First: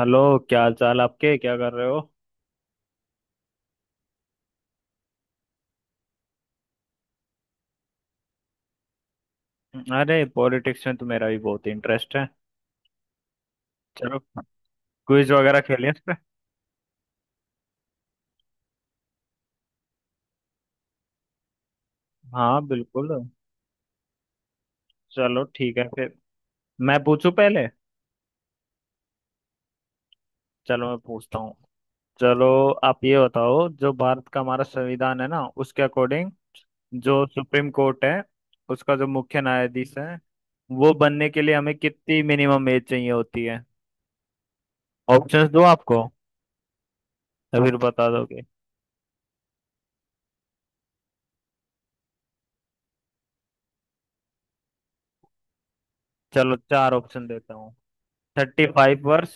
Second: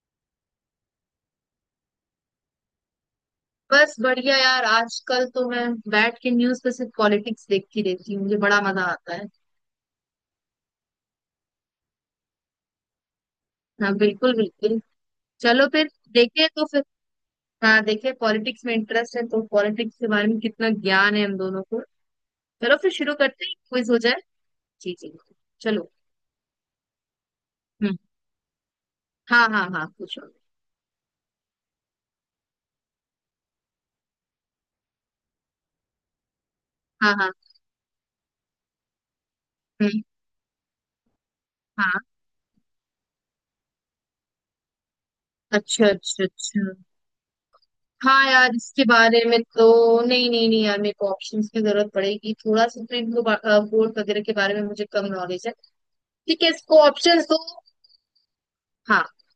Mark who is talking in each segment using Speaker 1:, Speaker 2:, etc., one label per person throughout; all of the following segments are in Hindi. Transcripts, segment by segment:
Speaker 1: हेलो! क्या हाल चाल आपके? क्या कर रहे हो?
Speaker 2: बस बढ़िया यार आजकल तो मैं बैठ के न्यूज पे सिर्फ पॉलिटिक्स देखती रहती हूँ मुझे बड़ा मजा आता है।
Speaker 1: अरे, पॉलिटिक्स में तो मेरा भी बहुत इंटरेस्ट है।
Speaker 2: हाँ
Speaker 1: चलो,
Speaker 2: बिल्कुल बिल्कुल।
Speaker 1: क्विज वगैरह
Speaker 2: चलो फिर
Speaker 1: खेलें इस पे।
Speaker 2: देखे तो फिर। हाँ देखे पॉलिटिक्स में इंटरेस्ट है तो पॉलिटिक्स के बारे में कितना ज्ञान है हम दोनों को।
Speaker 1: हाँ,
Speaker 2: चलो फिर
Speaker 1: बिल्कुल।
Speaker 2: शुरू करते हैं क्विज हो जाए। जी जी।
Speaker 1: चलो, ठीक है
Speaker 2: चलो।
Speaker 1: फिर। मैं पूछूं पहले?
Speaker 2: हम्म। हाँ हाँ हाँ पूछो।
Speaker 1: चलो, मैं पूछता हूँ। चलो। आप ये बताओ, जो भारत का हमारा संविधान है ना, उसके अकॉर्डिंग
Speaker 2: हाँ
Speaker 1: जो
Speaker 2: हाँ।
Speaker 1: सुप्रीम कोर्ट है, उसका जो मुख्य न्यायाधीश
Speaker 2: हम्म।
Speaker 1: है, वो बनने के लिए हमें
Speaker 2: हाँ।
Speaker 1: कितनी मिनिमम एज चाहिए होती है? ऑप्शंस दो
Speaker 2: अच्छा
Speaker 1: आपको
Speaker 2: अच्छा अच्छा।
Speaker 1: या फिर बता
Speaker 2: हाँ
Speaker 1: दोगे?
Speaker 2: यार इसके बारे में तो। नहीं नहीं नहीं यार मेरे को ऑप्शंस की जरूरत पड़ेगी थोड़ा सा तो इनको बोर्ड वगैरह के बारे में मुझे कम नॉलेज है। ठीक है
Speaker 1: चलो,
Speaker 2: इसको
Speaker 1: चार
Speaker 2: ऑप्शन
Speaker 1: ऑप्शन
Speaker 2: दो।
Speaker 1: देता हूँ। थर्टी
Speaker 2: हाँ।
Speaker 1: फाइव वर्ष,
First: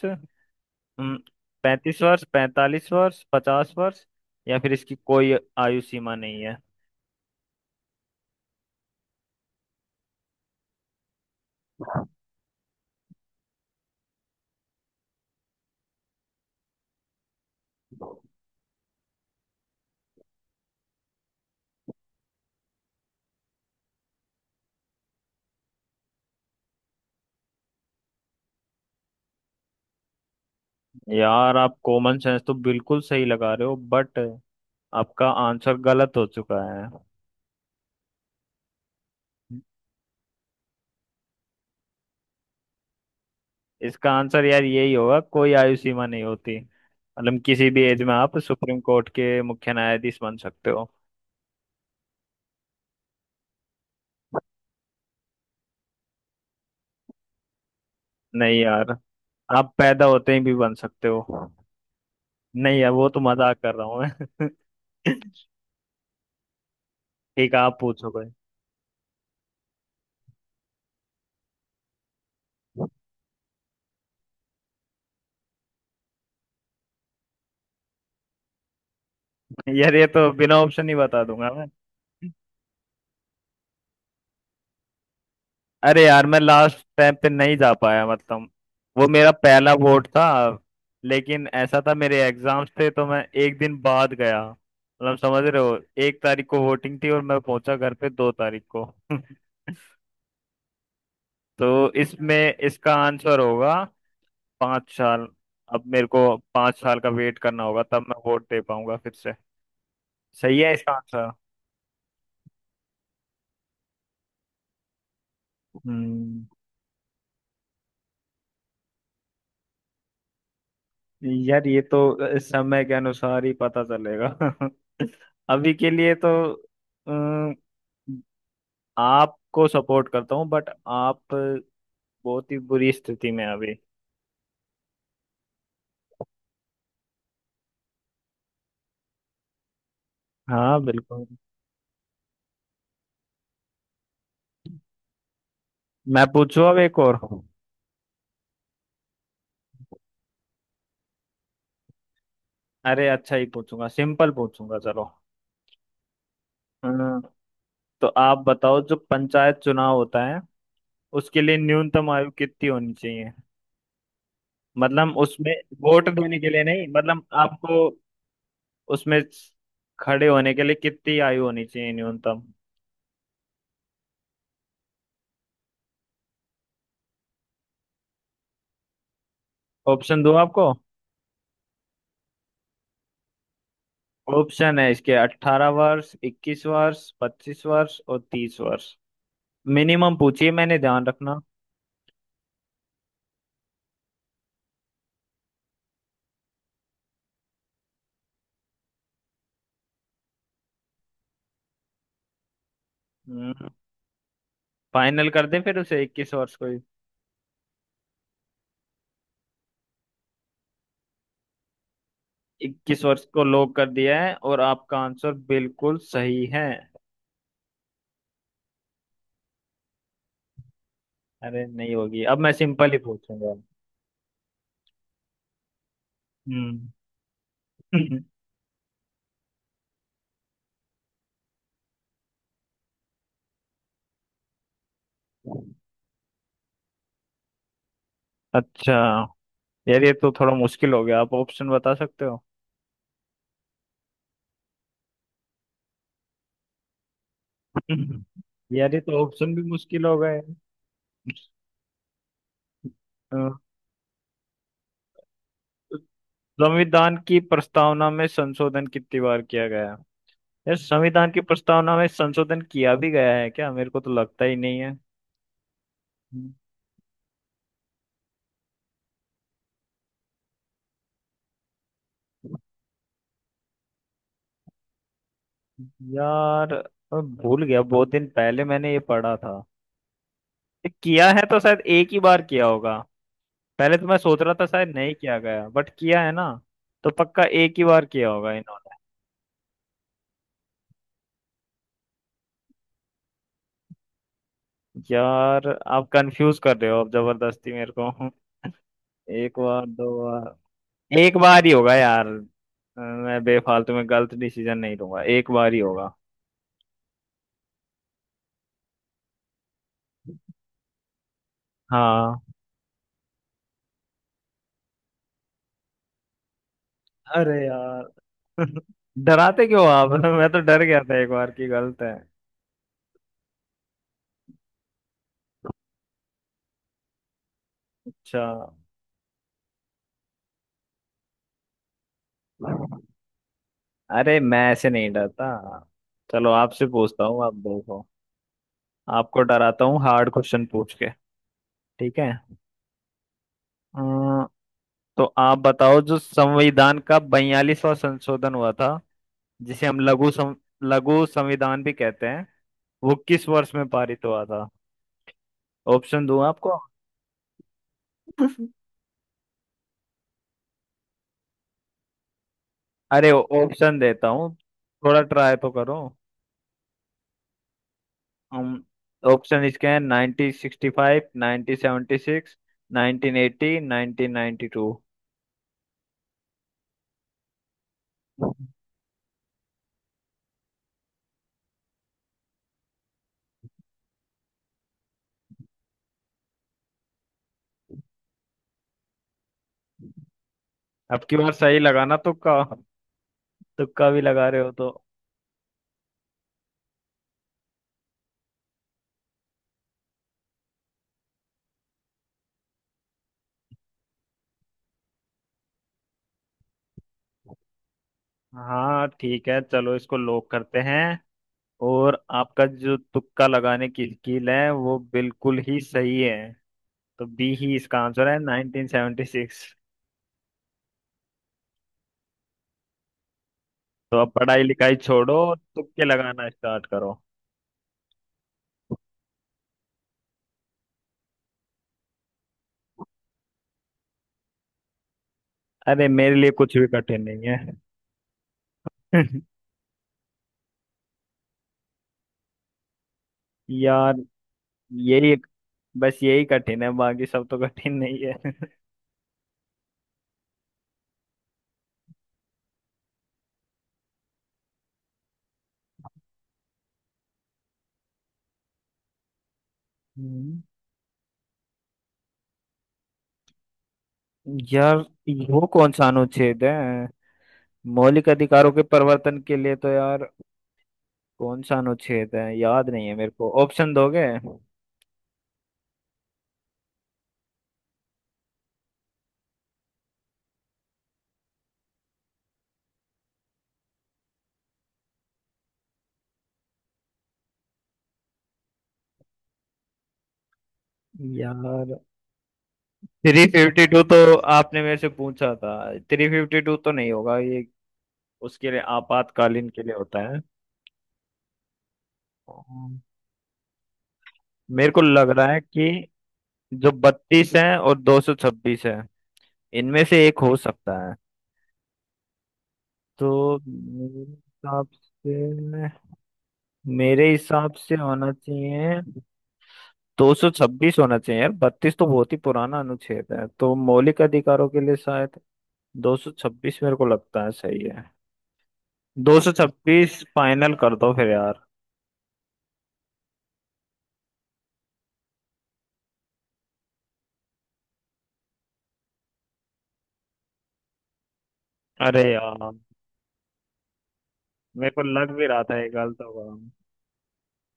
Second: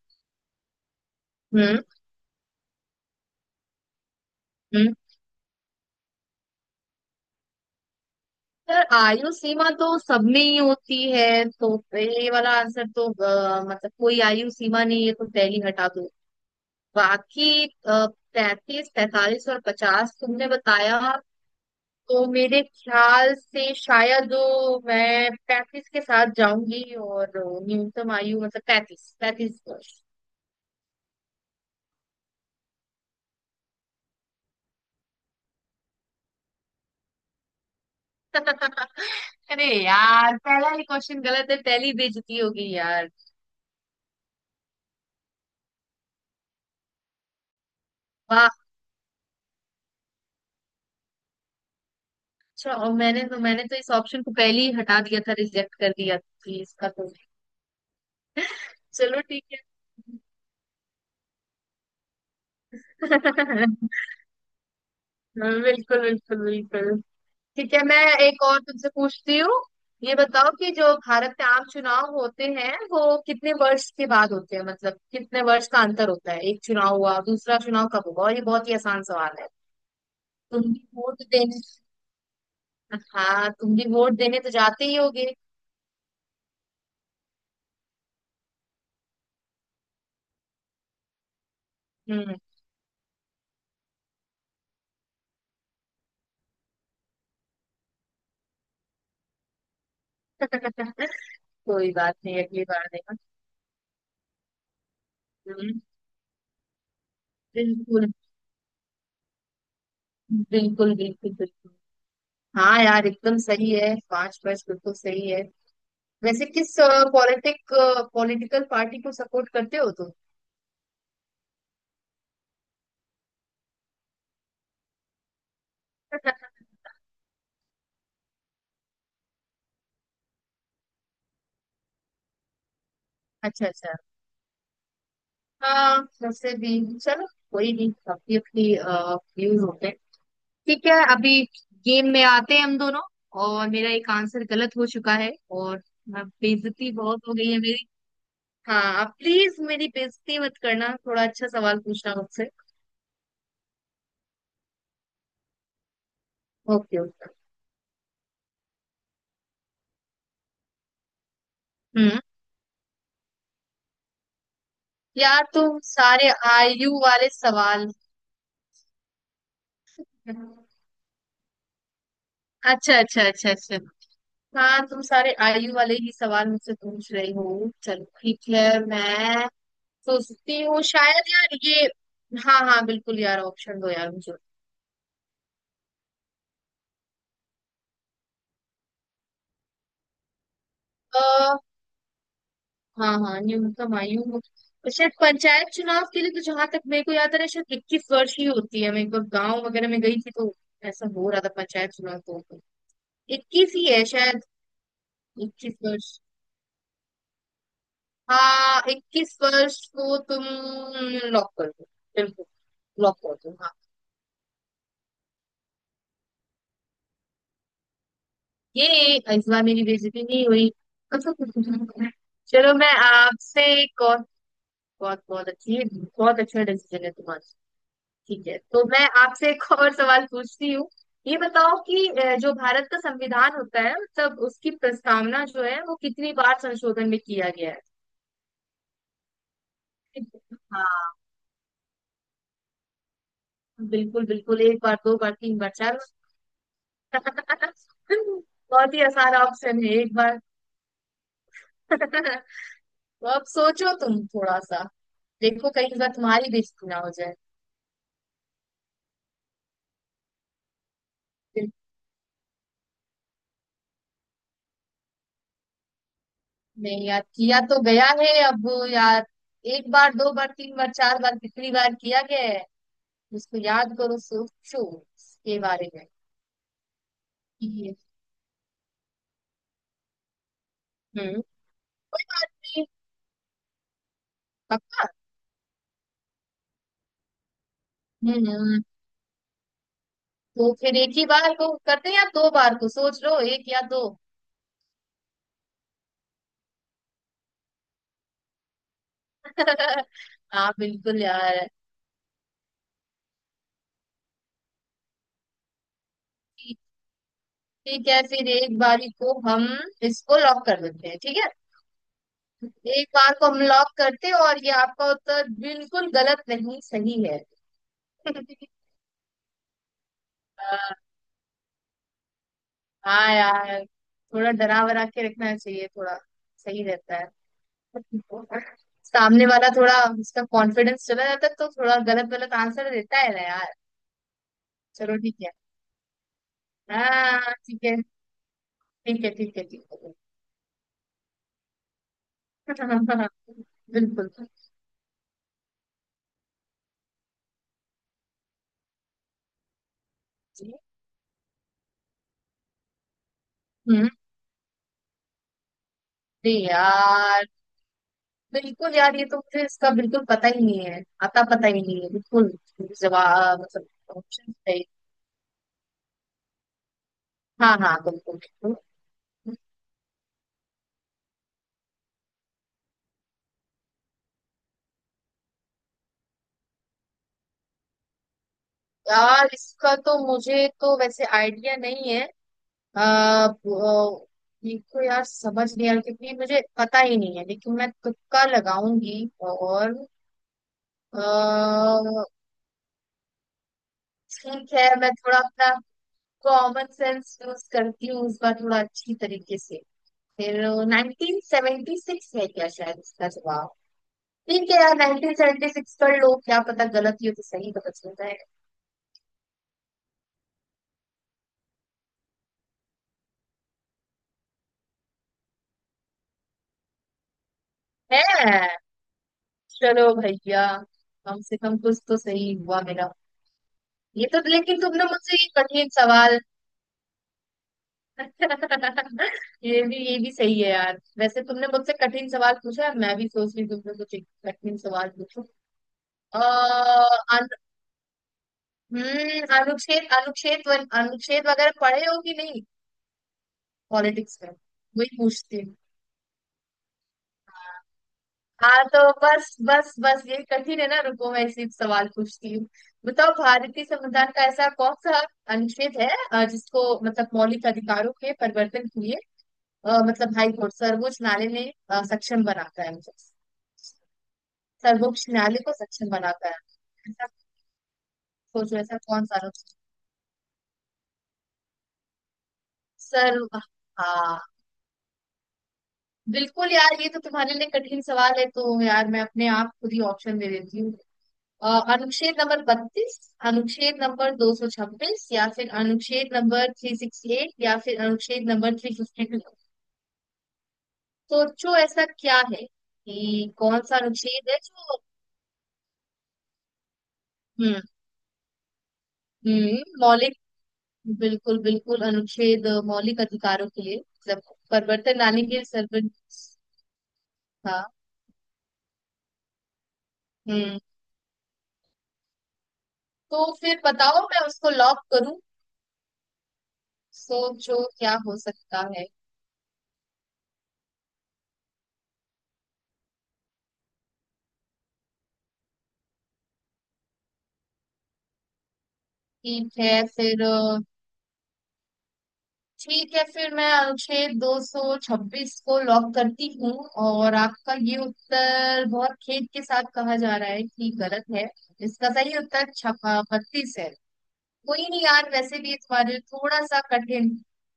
Speaker 2: हम्म।
Speaker 1: पैंतीस वर्ष, पैंतालीस वर्ष, पचास वर्ष, या फिर
Speaker 2: हम्म।
Speaker 1: इसकी कोई आयु सीमा नहीं है।
Speaker 2: सर आयु सीमा तो सब में ही होती है। तो पहले वाला आंसर तो मतलब कोई आयु सीमा नहीं है तो पहली हटा दो। बाकी पैंतीस 45 और 50 तुमने बताया। तो मेरे ख्याल से शायद मैं 35 के साथ जाऊंगी और न्यूनतम आयु मतलब 35 35 वर्ष।
Speaker 1: यार, आप कॉमन सेंस तो बिल्कुल सही लगा रहे हो, बट आपका आंसर गलत हो चुका है।
Speaker 2: अरे यार पहला ही क्वेश्चन गलत है पहली बेइज्जती होगी यार।
Speaker 1: इसका आंसर यार यही होगा, कोई आयु सीमा नहीं होती, मतलब किसी भी एज में आप
Speaker 2: वाह।
Speaker 1: सुप्रीम कोर्ट के मुख्य न्यायाधीश बन सकते हो।
Speaker 2: अच्छा और मैंने तो इस ऑप्शन को पहले ही हटा दिया था रिजेक्ट कर दिया थी इसका तो।
Speaker 1: नहीं यार,
Speaker 2: चलो ठीक है।
Speaker 1: आप पैदा होते ही भी बन सकते हो। नहीं यार, वो तो मजाक कर रहा हूँ मैं।
Speaker 2: बिल्कुल बिल्कुल बिल्कुल।
Speaker 1: ठीक है,
Speaker 2: ठीक
Speaker 1: आप
Speaker 2: है मैं
Speaker 1: पूछो कोई।
Speaker 2: एक और तुमसे पूछती हूँ। ये बताओ कि जो भारत में आम चुनाव होते हैं वो कितने वर्ष के बाद होते हैं मतलब कितने वर्ष का अंतर होता है एक चुनाव हुआ दूसरा चुनाव कब होगा और ये बहुत ही आसान सवाल है।
Speaker 1: यार, ये तो बिना
Speaker 2: तुम भी
Speaker 1: ऑप्शन ही बता
Speaker 2: वोट
Speaker 1: दूंगा
Speaker 2: देने।
Speaker 1: मैं।
Speaker 2: हाँ तुम भी वोट देने तो जाते ही होगे।
Speaker 1: अरे यार, मैं लास्ट टाइम पे नहीं जा पाया, मतलब वो मेरा पहला वोट था। लेकिन ऐसा था, मेरे
Speaker 2: हम्म।
Speaker 1: एग्जाम्स थे, तो मैं एक दिन बाद गया, मतलब समझ रहे हो? एक तारीख को वोटिंग थी और मैं पहुंचा घर पे दो तारीख को। तो
Speaker 2: कोई बात नहीं
Speaker 1: इसमें
Speaker 2: अगली बार
Speaker 1: इसका
Speaker 2: देगा।
Speaker 1: आंसर होगा पाँच साल।
Speaker 2: हम्म।
Speaker 1: अब मेरे को पाँच साल का वेट करना होगा, तब
Speaker 2: बिल्कुल
Speaker 1: मैं वोट दे पाऊंगा फिर से। सही है इसका
Speaker 2: बिल्कुल
Speaker 1: आंसर।
Speaker 2: बिल्कुल बिल्कुल। हाँ यार एकदम सही है पांच पांच बिल्कुल सही है।
Speaker 1: हम्म।
Speaker 2: वैसे किस पॉलिटिक पॉलिटिकल पार्टी को सपोर्ट करते हो तुम।
Speaker 1: यार, ये तो समय के अनुसार ही पता चलेगा। अभी के लिए तो अम, आपको सपोर्ट करता हूँ, बट आप बहुत ही बुरी स्थिति में हैं
Speaker 2: अच्छा
Speaker 1: अभी।
Speaker 2: अच्छा। हाँ वैसे भी चलो कोई नहीं अपनी अपनी व्यूज होते हैं।
Speaker 1: हाँ,
Speaker 2: ठीक है
Speaker 1: बिल्कुल।
Speaker 2: अभी गेम में आते हैं हम दोनों और मेरा एक आंसर गलत हो चुका है और
Speaker 1: मैं
Speaker 2: अब
Speaker 1: पूछूं अब
Speaker 2: बेइज्जती
Speaker 1: एक और?
Speaker 2: बहुत हो गई है मेरी। हाँ प्लीज मेरी बेइज्जती मत करना थोड़ा अच्छा सवाल पूछना मुझसे।
Speaker 1: अरे, अच्छा ही पूछूंगा, सिंपल पूछूंगा, चलो।
Speaker 2: Okay
Speaker 1: um,
Speaker 2: okay.
Speaker 1: तो आप बताओ, जो पंचायत चुनाव होता है उसके लिए न्यूनतम
Speaker 2: हम्म।
Speaker 1: आयु कितनी होनी चाहिए? मतलब
Speaker 2: यार
Speaker 1: उसमें
Speaker 2: तुम
Speaker 1: वोट
Speaker 2: सारे
Speaker 1: देने के लिए नहीं,
Speaker 2: आयु
Speaker 1: मतलब
Speaker 2: वाले
Speaker 1: आपको
Speaker 2: सवाल।
Speaker 1: उसमें खड़े होने के लिए कितनी आयु होनी चाहिए न्यूनतम?
Speaker 2: अच्छा अच्छा अच्छा अच्छा। हाँ तुम सारे आयु वाले ही सवाल मुझसे पूछ रही हो चलो ठीक है मैं
Speaker 1: ऑप्शन दो
Speaker 2: सोचती
Speaker 1: आपको?
Speaker 2: हूँ शायद यार ये। हाँ हाँ बिल्कुल यार ऑप्शन दो यार मुझे।
Speaker 1: ऑप्शन है इसके, अट्ठारह वर्ष, इक्कीस वर्ष, पच्चीस वर्ष और तीस वर्ष। मिनिमम पूछिए, मैंने ध्यान रखना।
Speaker 2: आ, हाँ हाँ न्यूनतम आयु हो तो शायद पंचायत चुनाव के लिए तो जहां तक मेरे को याद आ रहा है शायद 21 वर्ष ही होती है मैं एक बार गाँव वगैरह में गई थी तो ऐसा हो रहा था पंचायत चुनाव तो
Speaker 1: हम्म।
Speaker 2: 21 ही है शायद।
Speaker 1: फाइनल कर दे
Speaker 2: इक्कीस
Speaker 1: फिर उसे,
Speaker 2: वर्ष।
Speaker 1: इक्कीस वर्ष को ही।
Speaker 2: हाँ इक्कीस वर्ष को तुम लॉक कर दो बिल्कुल।
Speaker 1: इक्कीस
Speaker 2: लॉक
Speaker 1: वर्ष
Speaker 2: कर
Speaker 1: को
Speaker 2: दो हाँ।
Speaker 1: लॉक कर दिया है और आपका आंसर बिल्कुल सही है।
Speaker 2: ये इस बार मेरी बेइज्जती नहीं हुई।
Speaker 1: अरे, नहीं होगी, अब मैं
Speaker 2: चलो
Speaker 1: सिंपल
Speaker 2: मैं
Speaker 1: ही पूछूंगा।
Speaker 2: आपसे एक और। बहुत बहुत अच्छी है। बहुत अच्छा
Speaker 1: हम्म।
Speaker 2: डिसीजन है तुम्हारा। ठीक है तो मैं आपसे एक और सवाल पूछती हूँ। ये बताओ कि जो भारत का संविधान होता है मतलब उसकी प्रस्तावना जो है वो कितनी बार संशोधन में किया गया है।
Speaker 1: अच्छा। यार, ये तो थोड़ा
Speaker 2: हाँ
Speaker 1: मुश्किल हो गया, आप ऑप्शन बता सकते हो?
Speaker 2: बिल्कुल बिल्कुल एक बार दो बार तीन बार चार बार।
Speaker 1: यार,
Speaker 2: बहुत
Speaker 1: ये
Speaker 2: ही
Speaker 1: तो
Speaker 2: आसान
Speaker 1: ऑप्शन भी
Speaker 2: ऑप्शन है
Speaker 1: मुश्किल
Speaker 2: एक
Speaker 1: हो
Speaker 2: बार।
Speaker 1: गए।
Speaker 2: तो
Speaker 1: अ,
Speaker 2: अब सोचो तुम थोड़ा सा देखो कहीं इस बार तुम्हारी बेइज्जती ना हो
Speaker 1: संविधान
Speaker 2: जाए।
Speaker 1: की प्रस्तावना में संशोधन कितनी बार किया गया? यार, संविधान की
Speaker 2: फिर-
Speaker 1: प्रस्तावना में संशोधन किया भी गया है क्या? मेरे को तो लगता ही नहीं है। हम्म।
Speaker 2: नहीं यार किया तो गया है अब। यार एक बार दो बार तीन बार चार बार कितनी बार किया गया है उसको याद करो सोचो इसके बारे में।
Speaker 1: यार, भूल गया,
Speaker 2: ये-
Speaker 1: बहुत दिन पहले मैंने ये पढ़ा था। ये किया है
Speaker 2: हम्म।
Speaker 1: तो शायद एक ही बार किया
Speaker 2: आदमी-
Speaker 1: होगा। पहले तो मैं सोच रहा था शायद
Speaker 2: पक्का।
Speaker 1: नहीं किया गया, बट किया है ना। तो पक्का एक ही बार किया होगा
Speaker 2: हम्म।
Speaker 1: इन्होंने।
Speaker 2: तो फिर एक ही बार को करते हैं या दो बार को सोच लो एक या दो।
Speaker 1: यार, आप कंफ्यूज कर रहे हो अब जबरदस्ती मेरे को। एक बार, दो बार,
Speaker 2: हाँ बिल्कुल
Speaker 1: एक बार
Speaker 2: यार।
Speaker 1: ही होगा यार। मैं बेफालतू में गलत डिसीजन नहीं लूंगा, एक बार ही होगा।
Speaker 2: ठीक है फिर एक बारी को हम इसको लॉक कर देते हैं ठीक है।
Speaker 1: हाँ।
Speaker 2: एक बार को हम लॉक करते हैं और ये आपका उत्तर बिल्कुल गलत नहीं सही है।
Speaker 1: अरे यार! डराते क्यों आप? मैं तो डर
Speaker 2: आ,
Speaker 1: गया था, एक बार की गलत है।
Speaker 2: हाँ यार थोड़ा डरा वरा के रखना चाहिए थोड़ा सही रहता है
Speaker 1: अच्छा।
Speaker 2: सामने वाला थोड़ा उसका कॉन्फिडेंस चला जाता है तो थोड़ा गलत गलत आंसर देता है ना यार।
Speaker 1: अरे, मैं ऐसे नहीं
Speaker 2: चलो ठीक
Speaker 1: डरता।
Speaker 2: है।
Speaker 1: चलो, आपसे पूछता हूँ,
Speaker 2: हाँ
Speaker 1: आप
Speaker 2: ठीक है
Speaker 1: देखो।
Speaker 2: ठीक है
Speaker 1: आपको
Speaker 2: ठीक है
Speaker 1: डराता
Speaker 2: ठीक
Speaker 1: हूँ
Speaker 2: है।
Speaker 1: हार्ड क्वेश्चन पूछ के। ठीक है।
Speaker 2: बिल्कुल।
Speaker 1: अम, तो आप बताओ, जो संविधान का बयालीसवां संशोधन हुआ था, जिसे हम लघु संविधान भी कहते हैं, वो किस वर्ष में
Speaker 2: हम्म।
Speaker 1: पारित हुआ था? ऑप्शन दूं
Speaker 2: अरे
Speaker 1: आपको?
Speaker 2: यार बिल्कुल यार ये तो मुझे इसका बिल्कुल पता ही नहीं है आता पता ही नहीं है बिल्कुल
Speaker 1: अरे,
Speaker 2: जवाब
Speaker 1: ऑप्शन
Speaker 2: मतलब।
Speaker 1: देता हूँ,
Speaker 2: ऑप्शन है।
Speaker 1: थोड़ा ट्राई तो करो।
Speaker 2: हाँ हाँ बिल्कुल बिल्कुल।
Speaker 1: ऑप्शन इसके हैं, nineteen sixty five, nineteen seventy six, nineteen eighty, nineteen ninety two.
Speaker 2: यार इसका तो मुझे तो वैसे आइडिया नहीं है। आ, देखो यार समझ नहीं आ रहा क्योंकि मुझे पता ही नहीं है लेकिन मैं तुक्का लगाऊंगी और। अ,
Speaker 1: अब की बार सही लगाना तुक्का। तुक्का भी लगा रहे हो
Speaker 2: ठीक है
Speaker 1: तो।
Speaker 2: मैं थोड़ा अपना कॉमन सेंस यूज करती हूँ इस बार थोड़ा अच्छी तरीके से फिर 1976 है क्या शायद इसका जवाब। ठीक है यार 1976 कर लो क्या पता गलत ही हो तो सही पता चल जाएगा।
Speaker 1: हाँ ठीक है, चलो, इसको लॉक करते हैं। और आपका जो तुक्का लगाने की स्किल है, वो बिल्कुल ही सही है। तो बी ही इसका आंसर है,
Speaker 2: है।
Speaker 1: 1976।
Speaker 2: चलो भैया कम से कम कुछ तो सही हुआ मेरा।
Speaker 1: तो
Speaker 2: ये
Speaker 1: अब
Speaker 2: तो
Speaker 1: पढ़ाई
Speaker 2: लेकिन
Speaker 1: लिखाई
Speaker 2: तुमने
Speaker 1: छोड़ो
Speaker 2: मुझसे ये
Speaker 1: और
Speaker 2: कठिन
Speaker 1: तुक्के
Speaker 2: सवाल।
Speaker 1: लगाना स्टार्ट करो।
Speaker 2: ये भी सही है यार वैसे तुमने मुझसे कठिन सवाल पूछा है मैं भी सोच रही हूँ तुमने कुछ एक कठिन सवाल पूछो।
Speaker 1: अरे, मेरे लिए कुछ भी
Speaker 2: अः
Speaker 1: कठिन
Speaker 2: अनु,
Speaker 1: नहीं है।
Speaker 2: अनुच्छेद अनुच्छेद व- अनुच्छेद वगैरह पढ़े हो कि नहीं।
Speaker 1: यार,
Speaker 2: पॉलिटिक्स में वही
Speaker 1: यही,
Speaker 2: पूछती।
Speaker 1: बस यही कठिन है, बाकी सब तो कठिन नहीं है।
Speaker 2: हाँ तो बस बस बस ये कठिन है ना रुको मैं इसी सवाल पूछती हूँ। बताओ भारतीय संविधान का ऐसा कौन सा अनुच्छेद है जिसको मतलब मौलिक अधिकारों के परिवर्तन के लिए मतलब हाई
Speaker 1: हम्म।
Speaker 2: कोर्ट सर्वोच्च न्यायालय ने सक्षम बनाता है मुझे
Speaker 1: यार,
Speaker 2: सर्वोच्च न्यायालय
Speaker 1: वो
Speaker 2: को
Speaker 1: कौन सा
Speaker 2: सक्षम बनाता
Speaker 1: अनुच्छेद है
Speaker 2: है ऐसा
Speaker 1: मौलिक अधिकारों
Speaker 2: सोचो
Speaker 1: के
Speaker 2: ऐसा कौन
Speaker 1: प्रवर्तन
Speaker 2: सा
Speaker 1: के
Speaker 2: अनुच्छेद।
Speaker 1: लिए? तो यार, कौन सा अनुच्छेद है याद नहीं है मेरे
Speaker 2: सर्व
Speaker 1: को, ऑप्शन दोगे?
Speaker 2: हाँ बिल्कुल यार ये तो तुम्हारे लिए कठिन सवाल है तो यार मैं अपने आप खुद ही ऑप्शन दे देती हूँ। अ, अनुच्छेद नंबर 32 अनुच्छेद नंबर 226 या फिर अनुच्छेद नंबर 368 या फिर अनुच्छेद नंबर 352। सोचो
Speaker 1: यार,
Speaker 2: ऐसा क्या है
Speaker 1: थ्री
Speaker 2: कि कौन
Speaker 1: फिफ्टी
Speaker 2: सा
Speaker 1: टू तो
Speaker 2: अनुच्छेद है
Speaker 1: आपने मेरे
Speaker 2: जो।
Speaker 1: से पूछा था, थ्री फिफ्टी टू तो नहीं होगा ये,
Speaker 2: हम्म।
Speaker 1: उसके लिए आपातकालीन के लिए होता
Speaker 2: मौलिक
Speaker 1: है।
Speaker 2: बिल्कुल बिल्कुल अनुच्छेद मौलिक अधिकारों के लिए मतलब
Speaker 1: मेरे को
Speaker 2: परिवर्तन
Speaker 1: लग
Speaker 2: लाने
Speaker 1: रहा
Speaker 2: के
Speaker 1: है
Speaker 2: लिए
Speaker 1: कि
Speaker 2: सर्वोच्च।
Speaker 1: जो बत्तीस है
Speaker 2: हाँ।
Speaker 1: और दो सौ छब्बीस है, इनमें से एक हो
Speaker 2: हम्म।
Speaker 1: सकता है। तो
Speaker 2: तो फिर
Speaker 1: मेरे
Speaker 2: बताओ मैं उसको
Speaker 1: हिसाब
Speaker 2: लॉक
Speaker 1: से
Speaker 2: करूं
Speaker 1: मेरे हिसाब
Speaker 2: सोचो
Speaker 1: से
Speaker 2: क्या
Speaker 1: होना
Speaker 2: हो सकता
Speaker 1: चाहिए
Speaker 2: है।
Speaker 1: दो सौ छब्बीस। होना चाहिए यार, बत्तीस तो बहुत ही पुराना अनुच्छेद है, तो मौलिक अधिकारों के लिए शायद दो सौ छब्बीस मेरे को लगता है सही है। दो सौ
Speaker 2: ठीक है
Speaker 1: छब्बीस
Speaker 2: फिर
Speaker 1: फाइनल कर दो फिर यार।
Speaker 2: ठीक है फिर मैं अनुच्छेद 226 को लॉक करती हूँ और आपका ये उत्तर बहुत खेद के साथ कहा जा रहा है कि गलत है इसका
Speaker 1: अरे
Speaker 2: सही
Speaker 1: यार,
Speaker 2: उत्तर छपा 32 है। कोई
Speaker 1: मेरे को
Speaker 2: नहीं यार
Speaker 1: लग भी
Speaker 2: वैसे
Speaker 1: रहा
Speaker 2: भी
Speaker 1: था
Speaker 2: इस
Speaker 1: ये
Speaker 2: बार
Speaker 1: गलत होगा।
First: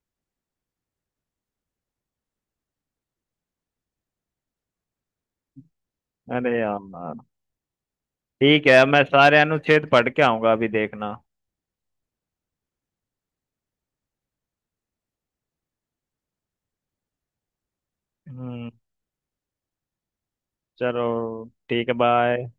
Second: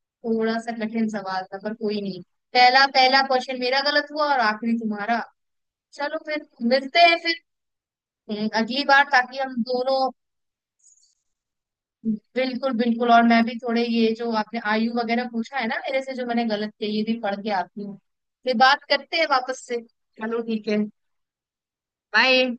Speaker 2: थोड़ा सा कठिन सवाल था पर कोई नहीं। पहला पहला क्वेश्चन मेरा गलत हुआ और आखिरी तुम्हारा। चलो फिर
Speaker 1: अरे यार!
Speaker 2: मिलते हैं फिर।
Speaker 1: ठीक है,
Speaker 2: अगली
Speaker 1: मैं
Speaker 2: बार ताकि
Speaker 1: सारे
Speaker 2: हम
Speaker 1: अनुच्छेद पढ़
Speaker 2: दोनों।
Speaker 1: के आऊंगा, अभी देखना।
Speaker 2: बिल्कुल बिल्कुल और मैं भी थोड़े ये जो आपने आयु वगैरह पूछा है ना मेरे से जो मैंने गलत किया ये भी पढ़ के आती हूँ। फिर
Speaker 1: हम्म।
Speaker 2: बात करते हैं वापस से चलो ठीक है
Speaker 1: चलो, ठीक है, बाय।
Speaker 2: बाय।